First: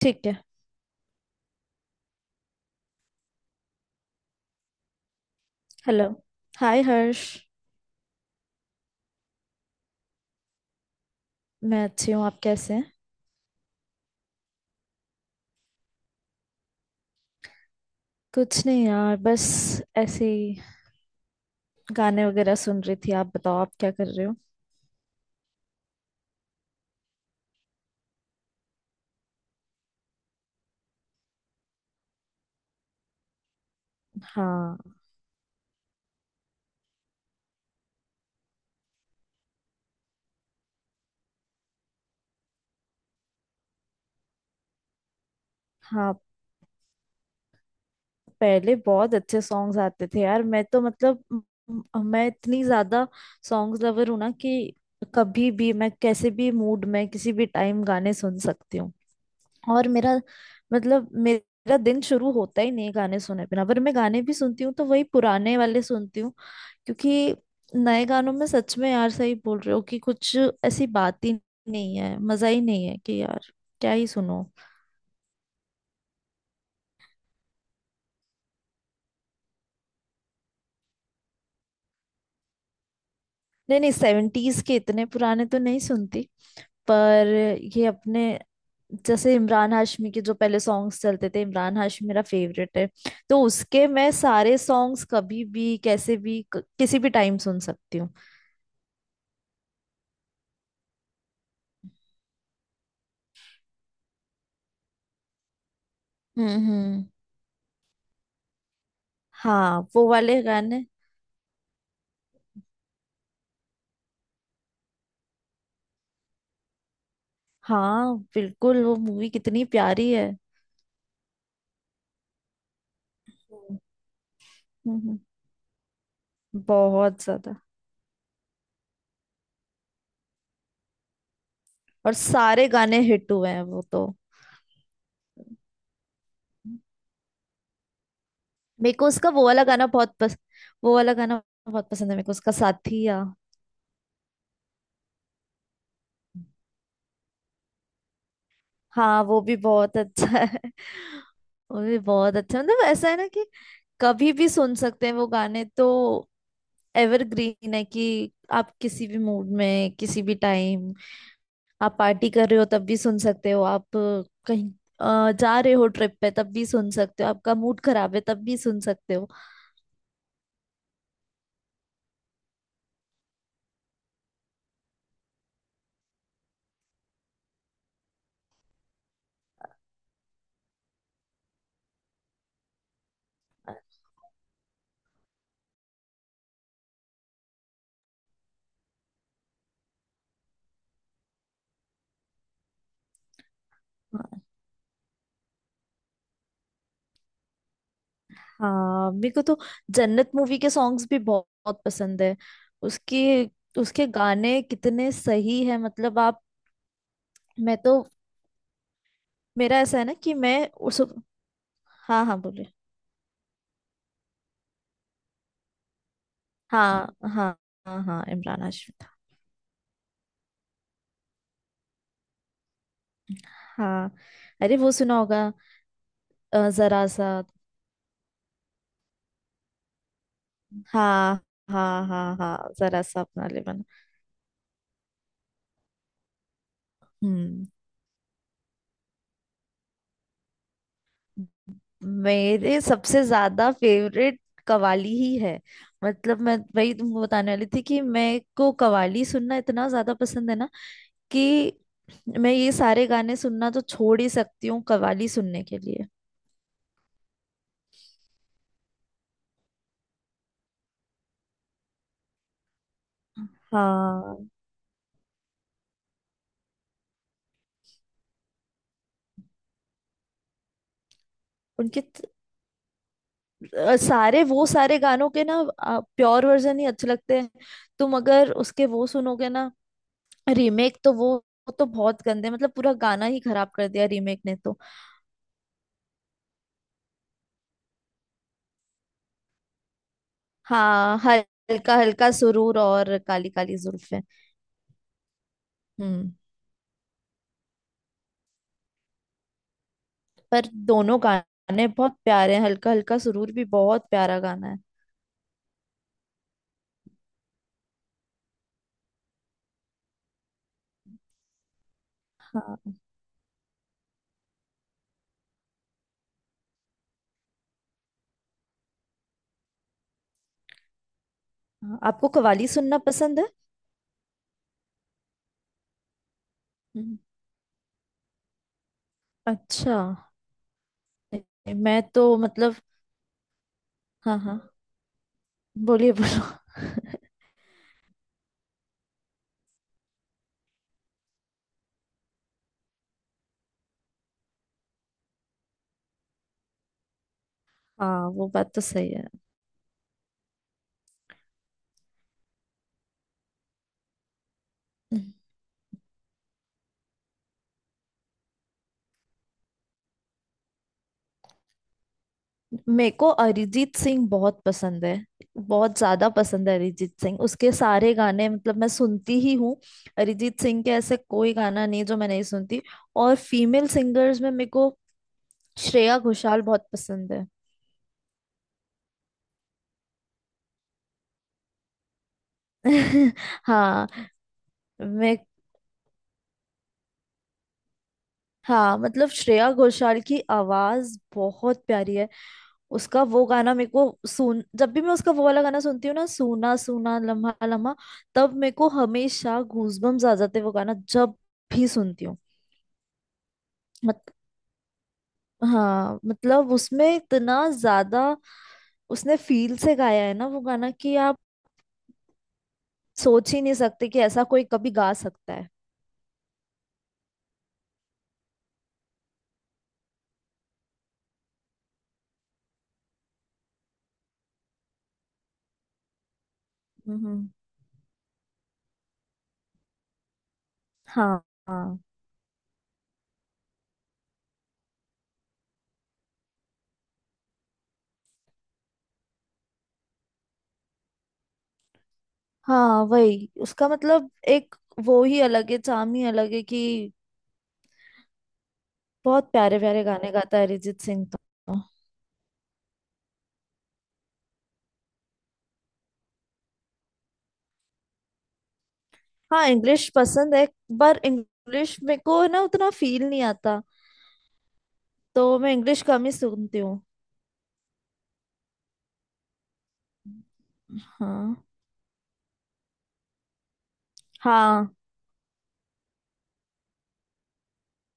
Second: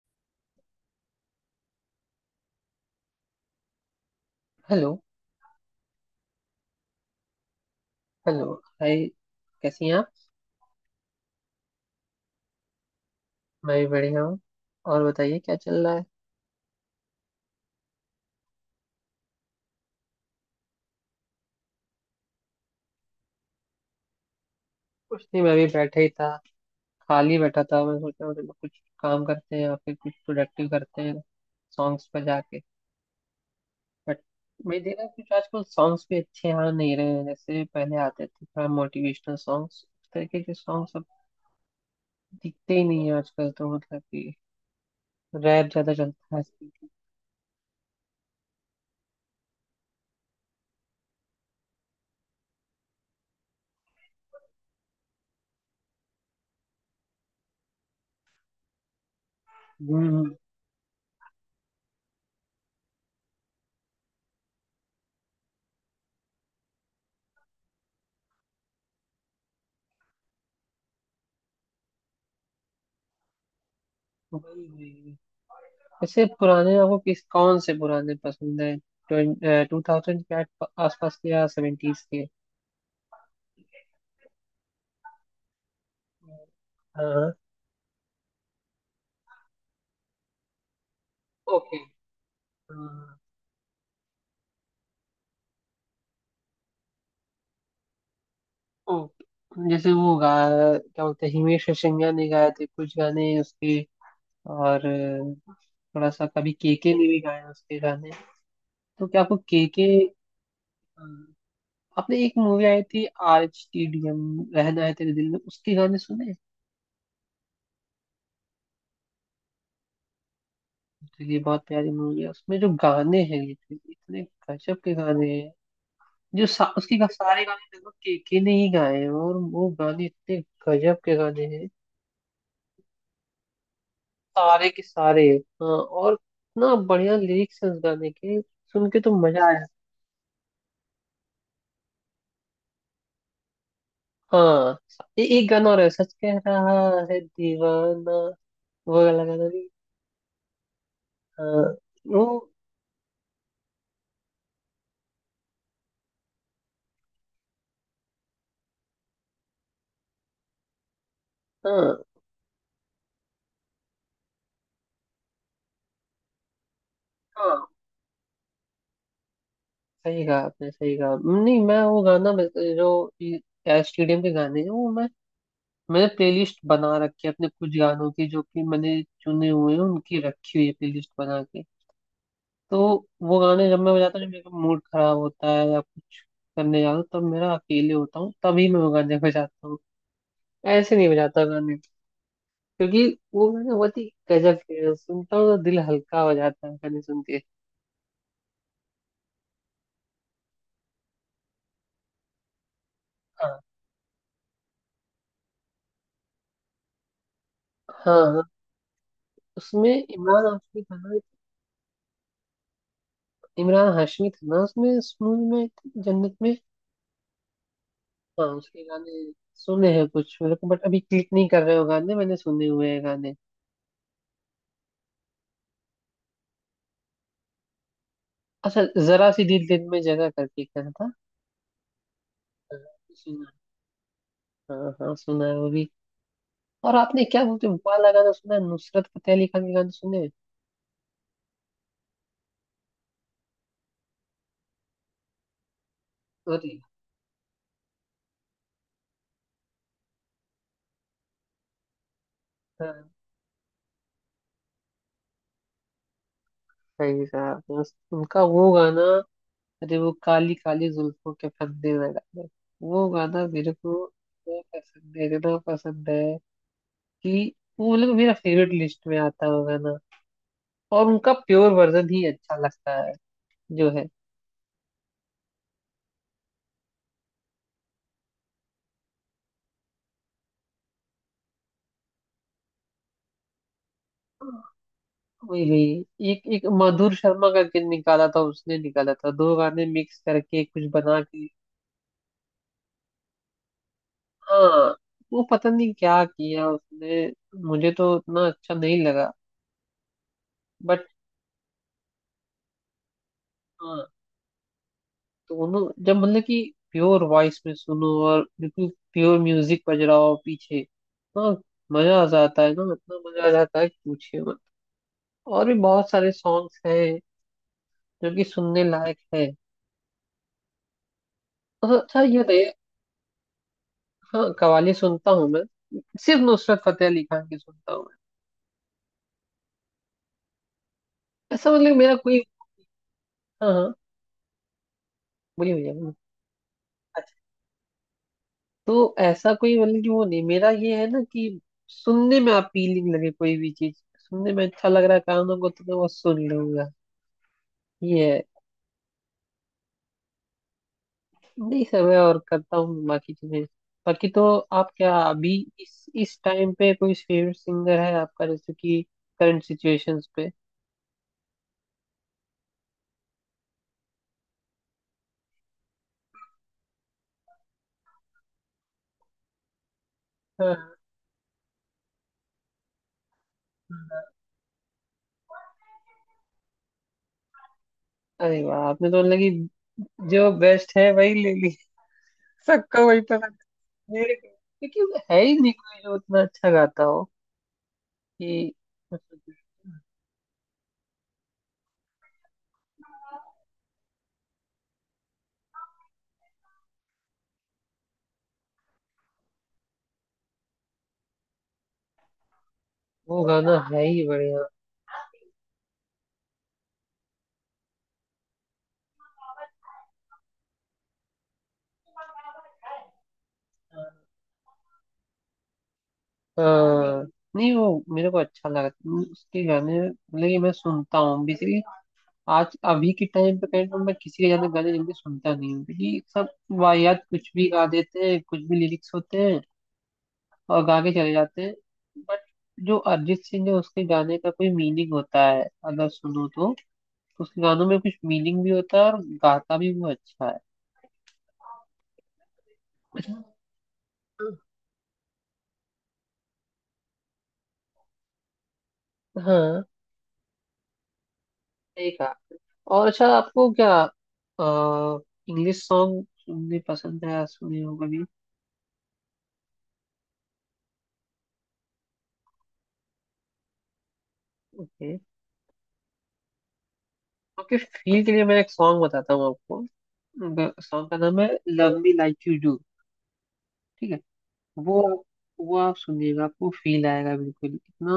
ठीक है। Hello. Hello. Hi Harsh. Hello. Hi. कैसी हैं आप? मैं अच्छी हूँ, आप कैसे हैं? मैं भी बढ़िया हूँ। और बताइए क्या चल रहा है? कुछ नहीं यार, बस ऐसे ही गाने वगैरह सुन रही थी। आप बताओ, आप क्या कर रहे हो? कुछ नहीं, मैं भी बैठा ही था। खाली बैठा था, मैं सोचा मतलब कुछ काम करते हैं या फिर कुछ प्रोडक्टिव करते हैं, सॉन्ग्स पर जाके। बट हाँ। मैं देखा कुछ आजकल सॉन्ग्स भी अच्छे आ नहीं रहे हैं जैसे पहले आते थे। थोड़ा मोटिवेशनल सॉन्ग्स, उस तरीके के सॉन्ग्स अब दिखते ही नहीं है आजकल, तो मतलब कि रैप ज्यादा हाँ, चलता है आजकल। पहले बहुत अच्छे सॉन्ग्स आते थे यार। मैं तो मतलब मैं इतनी ज्यादा सॉन्ग्स लवर हूँ ना कि कभी भी मैं कैसे भी मूड में किसी भी टाइम गाने सुन सकती हूँ। और मेरा, हम्म। मतलब मेरा दिन शुरू होता ही नहीं है गाने सुने बिना। पर मैं गाने भी सुनती हूँ तो वही पुराने वाले सुनती हूँ, क्योंकि नए गानों में सच में यार, सही बोल रहे हो कि कुछ ऐसी बात ही नहीं है, मजा ही नहीं है कि यार क्या ही सुनो। वही वही, वैसे पुराने आपको किस कौन से पुराने पसंद है? टू थाउजेंड के आसपास के या सेवेंटीज के? नहीं, नहीं, सेवेंटीज के इतने पुराने तो नहीं सुनती, पर हाँ। ये अपने, जैसे इमरान हाशमी के जो पहले सॉन्ग्स चलते थे, ओके। इमरान हाशमी मेरा फेवरेट है। हाँ, तो उसके मैं सारे सॉन्ग्स कभी भी कैसे भी किसी भी टाइम सुन सकती हूँ। ओके। जैसे वो गा क्या बोलते हैं, हिमेश रेशमिया ने गाए थे कुछ गाने उसके। और थोड़ा सा हम्म, कभी केके हम्म। ने भी गाए उसके गाने। तो क्या आपको हाँ, केके, वो वाले गाने। आपने एक मूवी आई थी, RHTDM, रहना है तेरे दिल में, उसके गाने सुने? हाँ बिल्कुल, वो मूवी कितनी प्यारी है। तो ये बहुत प्यारी मूवी है, उसमें जो गाने हैं ये हम्म, इतने गजब के हम्म। गाने। जो सा, उसके गा- बहुत सारे ज्यादा। गाने लगभग केके ने ही गाए हैं, और वो गाने इतने गजब के गाने हैं। और सारे गाने हिट हुए हैं वो तो। सारे के सारे। हाँ, और इतना बढ़िया लिरिक्स है उस गाने के, सुन मेरे के को तो उसका मजा आया। वो वाला गाना बहुत पसंद है मेरे को, उसका साथिया। हाँ। एक गाना और है, सच कह रहा है दीवाना, वो हाँ, वाला वो गाना भी भी। बहुत अच्छा है। हाँ। वो भी वो बहुत अच्छा है। मतलब ऐसा है ना कि कभी भी सुन सकते हैं वो गाने तो, एवरग्रीन है कि आप किसी भी मूड में किसी भी टाइम, आप हाँ पार्टी कर रहे हो तब भी सुन सकते हो, आप कहीं जा रहे हो ट्रिप पे तब भी सुन सकते हो, आपका हाँ। मूड खराब है तब भी सुन सकते हो। सही कहा आपने, सही कहा। नहीं मैं वो गाना बस- जो स्टेडियम के गाने हैं, वो मैं, मैंने प्लेलिस्ट बना रखी है अपने कुछ गानों की, जो कि मैंने चुने हुए हैं, उनकी रखी हुई है प्लेलिस्ट बना के। तो वो गाने जब मैं बजाता हूँ, जब मेरा मूड खराब होता है या कुछ करने जाता हूँ, तब मेरा अकेले होता हूँ, तभी मैं वो गाने बजाता हूँ। ऐसे नहीं बजाता गाने, क्योंकि वो गाने बहुत ही हाँ। गजब के हैं। सुनता हूँ तो दिल हल्का हो जाता है गाने सुन के। हाँ, मेरे को तो जन्नत मूवी के सॉन्ग्स भी बहुत, बहुत पसंद है उसके। हाँ। उसके गाने कितने सही है, मतलब आप, मैं तो, हाँ, मेरा उसमें ऐसा है ना कि इमरान मैं हाशमी था उस, ना। हाँ हाँ बोले। इमरान हाशमी था ना उसमें, इस मूवी में, जन्नत में। हाँ, हाँ। हाँ, हाँ, हाँ, इमरान उसके हाशमी था। गाने सुने हैं कुछ मेरे को, बट अभी क्लिक नहीं कर रहे हो गाने, मैंने सुने हुए हैं गाने। हाँ, अरे वो सुना होगा, जरा सा। अच्छा, जरा सी दिल दिन में जगह करके एक गाना था, हाँ, हाँ, हाँ। हाँ, जरा सा अपना सुना लेमन। है। हाँ हाँ, सुना है वो भी। और आपने क्या हम्म। बोलते हो वाला गाना सुना है, नुसरत फतेह अली खान के गाने सुने हैं? मेरे सबसे ज्यादा फेवरेट कवाली ही है। मतलब मैं अरे। वही तुमको बताने वाली थी कि मैं को कवाली सुनना इतना ज्यादा पसंद है ना, कि मैं ये सारे हाँ, गाने सुनना तो छोड़ ही सकती हूँ कवाली सुनने के लिए। सही कहा आपने। उनका वो गाना, अरे वो काली काली जुल्फों के फंदे में गाना, वो गाना मेरे को हाँ। इतना पसंद है, इतना पसंद है कि वो मतलब मेरा फेवरेट लिस्ट में आता है वो गाना। और उनका प्योर उनके वर्जन त- ही अच्छा लगता है जो है। सारे, वो सारे गानों के ना प्योर वर्जन ही अच्छे लगते हैं। तुम अगर उसके वो सुनोगे ना रीमेक, तो वो तो बहुत गंदे, मतलब पूरा गाना ही खराब कर दिया रीमेक ने तो। वही वही, एक एक मधुर शर्मा का किन निकाला था, उसने निकाला था दो गाने मिक्स करके कुछ हाँ, बना के। हल्का हल्का सुरूर और काली काली जुल्फें। हाँ। वो पता नहीं क्या हम्म, किया उसने, मुझे तो उतना अच्छा नहीं लगा। पर बट दोनों गाने बहुत प्यारे हैं, हल्का हल्का सुरूर भी हाँ, बहुत प्यारा गाना है। दोनों जब मतलब कि प्योर वॉइस में सुनो और बिल्कुल प्योर म्यूजिक बज रहा हो पीछे, हाँ, मजा आ जाता है ना, हाँ। इतना मजा आ जाता है कि पूछिए मत। और भी बहुत सारे सॉन्ग्स हैं जो कि सुनने लायक है। हाँ, अच्छा आपको ये कव्वाली बताइए, सुनना पसंद है? हाँ कव्वाली सुनता हूँ मैं, सिर्फ नुसरत फतेह हम्म। अली खान की सुनता हूँ मैं। अच्छा। ऐसा नहीं, मतलब मैं मेरा तो कोई, मतलब। हाँ हाँ, हाँ, हाँ। बोलिए भैया बोलिए, बोलिए। बोलो। अच्छा, तो ऐसा कोई मतलब कि वो नहीं, मेरा ये है ना कि सुनने में अपीलिंग लगे, कोई भी चीज सुनने में अच्छा लग रहा है कानों को तो मैं वो सुन लूंगा। ये हाँ है। वो बात तो सही है। नहीं, सब है और करता हूँ बाकी चीजें, बाकी तो। आप क्या हम्म। अभी इस टाइम पे कोई फेवरेट सिंगर है आपका, जैसे कि करंट सिचुएशंस पे? मेरे को अरिजीत सिंह बहुत पसंद है। बहुत ज्यादा पसंद है अरिजीत सिंह, उसके सारे गाने मतलब मैं सुनती ही हूँ। अरिजीत सिंह के हाँ। ऐसे कोई गाना नहीं जो मैं नहीं सुनती। और फीमेल सिंगर्स में मेरे को श्रेया घोषाल बहुत पसंद है। अरे वाह, आपने तो मतलब कि जो बेस्ट है वही ले, सबको वही पसंद हाँ। है मेरे को, क्योंकि वो मैं। है ही नहीं कोई जो उतना अच्छा गाता हो कि हाँ, मतलब मतलब। श्रेया घोषाल की आवाज बहुत प्यारी है। उसका वो गाना मेरे को, सुन जब भी मैं उसका वो वाला गाना सुनती हूँ ना, सूना सूना लम्हा लम्हा, तब मेरे को हमेशा गूजबम्स आ जाते हैं, वो गाना जब भी सुनती हूँ। वो गाना है ही मत, बढ़िया। हाँ मतलब उसमें इतना ज्यादा, उसने फील से गाया है ना वो गाना कि आप सोच ही नहीं सकते कि ऐसा कोई कभी गा सकता है। हाँ, नहीं वो मेरे को अच्छा लगता है उसके गाने, मतलब कि मैं सुनता हूँ बेसिकली। आज अभी के टाइम पे कहीं तो मैं किसी के गाने गाने जल्दी सुनता नहीं हूँ, क्योंकि सब वाहियात हम्म। कुछ भी गा देते हैं, कुछ भी लिरिक्स होते हैं और गा के चले हाँ, जाते हैं। हाँ, बट जो अरिजीत सिंह है, उसके गाने का कोई मीनिंग होता है अगर सुनो तो, उसके गानों में कुछ मीनिंग भी होता है और गाता भी वो अच्छा है। हाँ। वही उसका मतलब, एक वो ही अलग है, चाम ही अलग है कि बहुत प्यारे हाँ, प्यारे गाने गाता है अरिजीत सिंह तो। सही कहा आपने। और अच्छा आपको क्या, आ, इंग्लिश सॉन्ग सुनने पसंद है, सुने हो कभी? हाँ, इंग्लिश पसंद है, पर इंग्लिश मेरे को ना उतना फील नहीं आता, ओके। तो मैं इंग्लिश कम ही सुनती हूँ। आपके फील के लिए मैं एक सॉन्ग बताता हूँ आपको, सॉन्ग का नाम है हाँ। Love me like you do. ठीक है। हाँ। वो वो आप सुनिएगा, आपको फील आएगा बिल्कुल इतना।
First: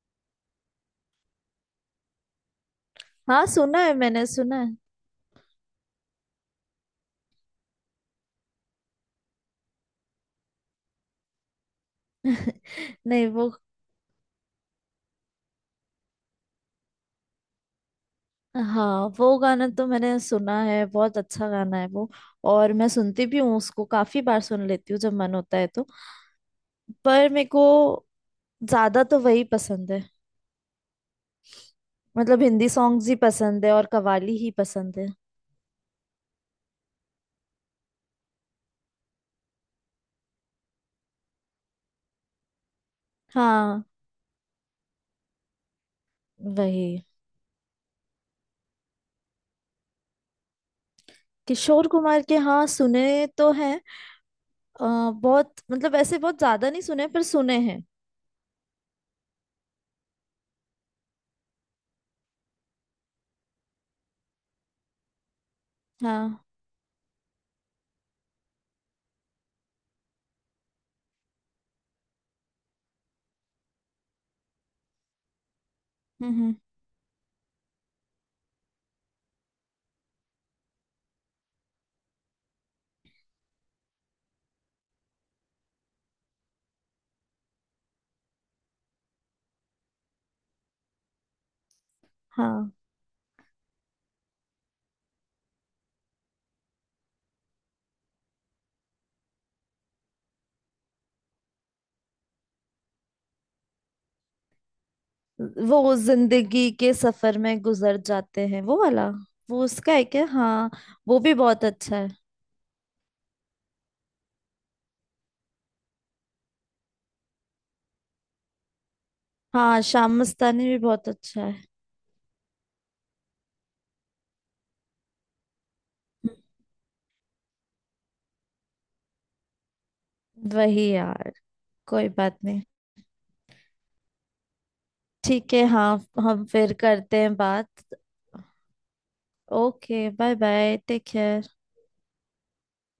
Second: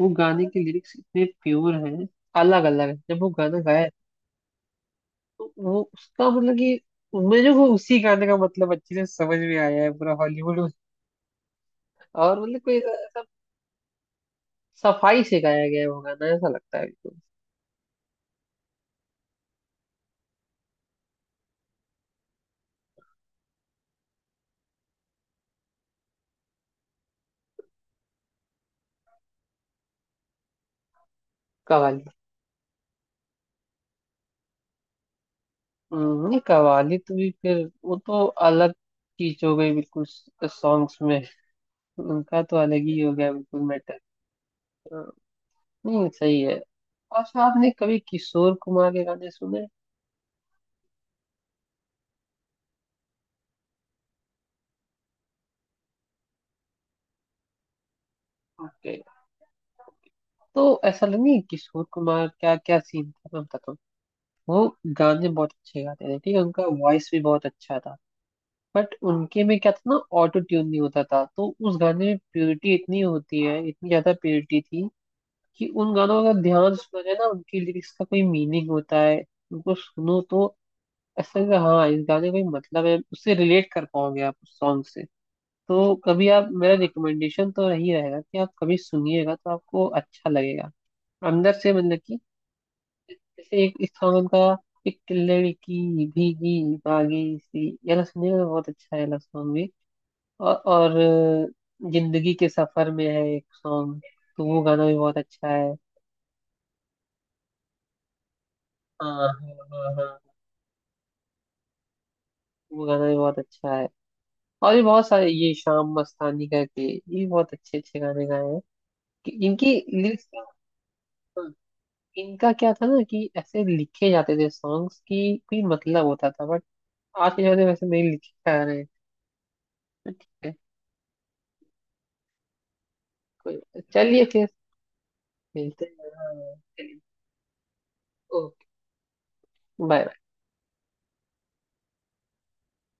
वो गाने के लिरिक्स इतने प्योर हैं, अलग अलग है जब वो हाँ, गाना सुना गाया, है, मैंने सुना है। तो वो उसका मतलब कि मुझे वो उसी गाने का मतलब अच्छे से समझ में आया है पूरा हॉलीवुड में। और मतलब कोई ऐसा, ऐसा नहीं वो। सफाई से गाया गया है वो गाना ऐसा लगता है बिल्कुल। हाँ वो गाना तो मैंने सुना है, बहुत अच्छा गाना है वो। और मैं सुनती भी हूँ उसको, काफी बार सुन लेती हूँ जब मन होता है तो। पर मेरे को ज्यादा तो वही पसंद है, कवाली। मतलब हिंदी सॉन्ग्स ही पसंद है और कव्वाली ही पसंद है। नहीं कवाली तो भी फिर वो तो अलग चीज हो गई बिल्कुल, सॉन्ग्स में उनका तो अलग ही हो गया बिल्कुल हाँ, मैटर। नहीं सही है। वही। अच्छा, आपने कभी किशोर कुमार के गाने सुने? किशोर कुमार के? हाँ, सुने तो हैं। बहुत, मतलब ऐसे बहुत ज्यादा नहीं सुने, पर सुने हैं। ओके। तो ऐसा लगे किशोर कुमार, क्या क्या सीन था मैं बताता हूँ। वो गाने बहुत अच्छे गाते थे, ठीक हाँ। है, उनका वॉइस भी बहुत अच्छा था। बट उनके में क्या था ना, ऑटो ट्यून नहीं होता था, तो उस गाने में प्योरिटी इतनी होती है, इतनी ज्यादा प्योरिटी थी कि उन गानों का हम्म, हम्म। ध्यान सुना जाए ना, उनकी लिरिक्स का कोई मीनिंग होता है। उनको सुनो तो ऐसा लगेगा हाँ इस गाने का कोई मतलब है, उससे रिलेट कर पाओगे आप उस सॉन्ग से। तो कभी आप, मेरा रिकमेंडेशन तो यही रहेगा कि आप कभी सुनिएगा तो आपको अच्छा लगेगा अंदर से, मतलब कि हाँ, जैसे एक इस सॉन्ग उनका, एक लड़की भीगी भागी सी, ये वाला सुनिएगा बहुत अच्छा है ये वाला सॉन्ग भी। और जिंदगी के सफर में है एक सॉन्ग, तो वो गाना भी बहुत अच्छा है। वो जिंदगी के सफर में गुजर जाते हैं वो वाला, हाँ वो हाँ उसका है हाँ, क्या? हाँ, वो भी बहुत अच्छा है। वो गाना भी बहुत अच्छा है। और भी बहुत सारे, ये शाम मस्तानी करके, ये बहुत अच्छे अच्छे गाने गाए हैं कि इनकी हाँ, शाम लिरिक्स का, मस्तानी भी बहुत अच्छा है। इनका क्या था ना कि ऐसे लिखे जाते थे सॉन्ग्स की कोई मतलब होता हम्म। था। बट आज के जमाने में वैसे नहीं लिखे जा रहे हैं। ठीक है। वही यार, कोई बात नहीं। चलिए फिर ठीक है, मिलते हाँ। हैं, हम हाँ फिर चलिए। करते हैं बात। Okay okay, bye. Bye bye, take care.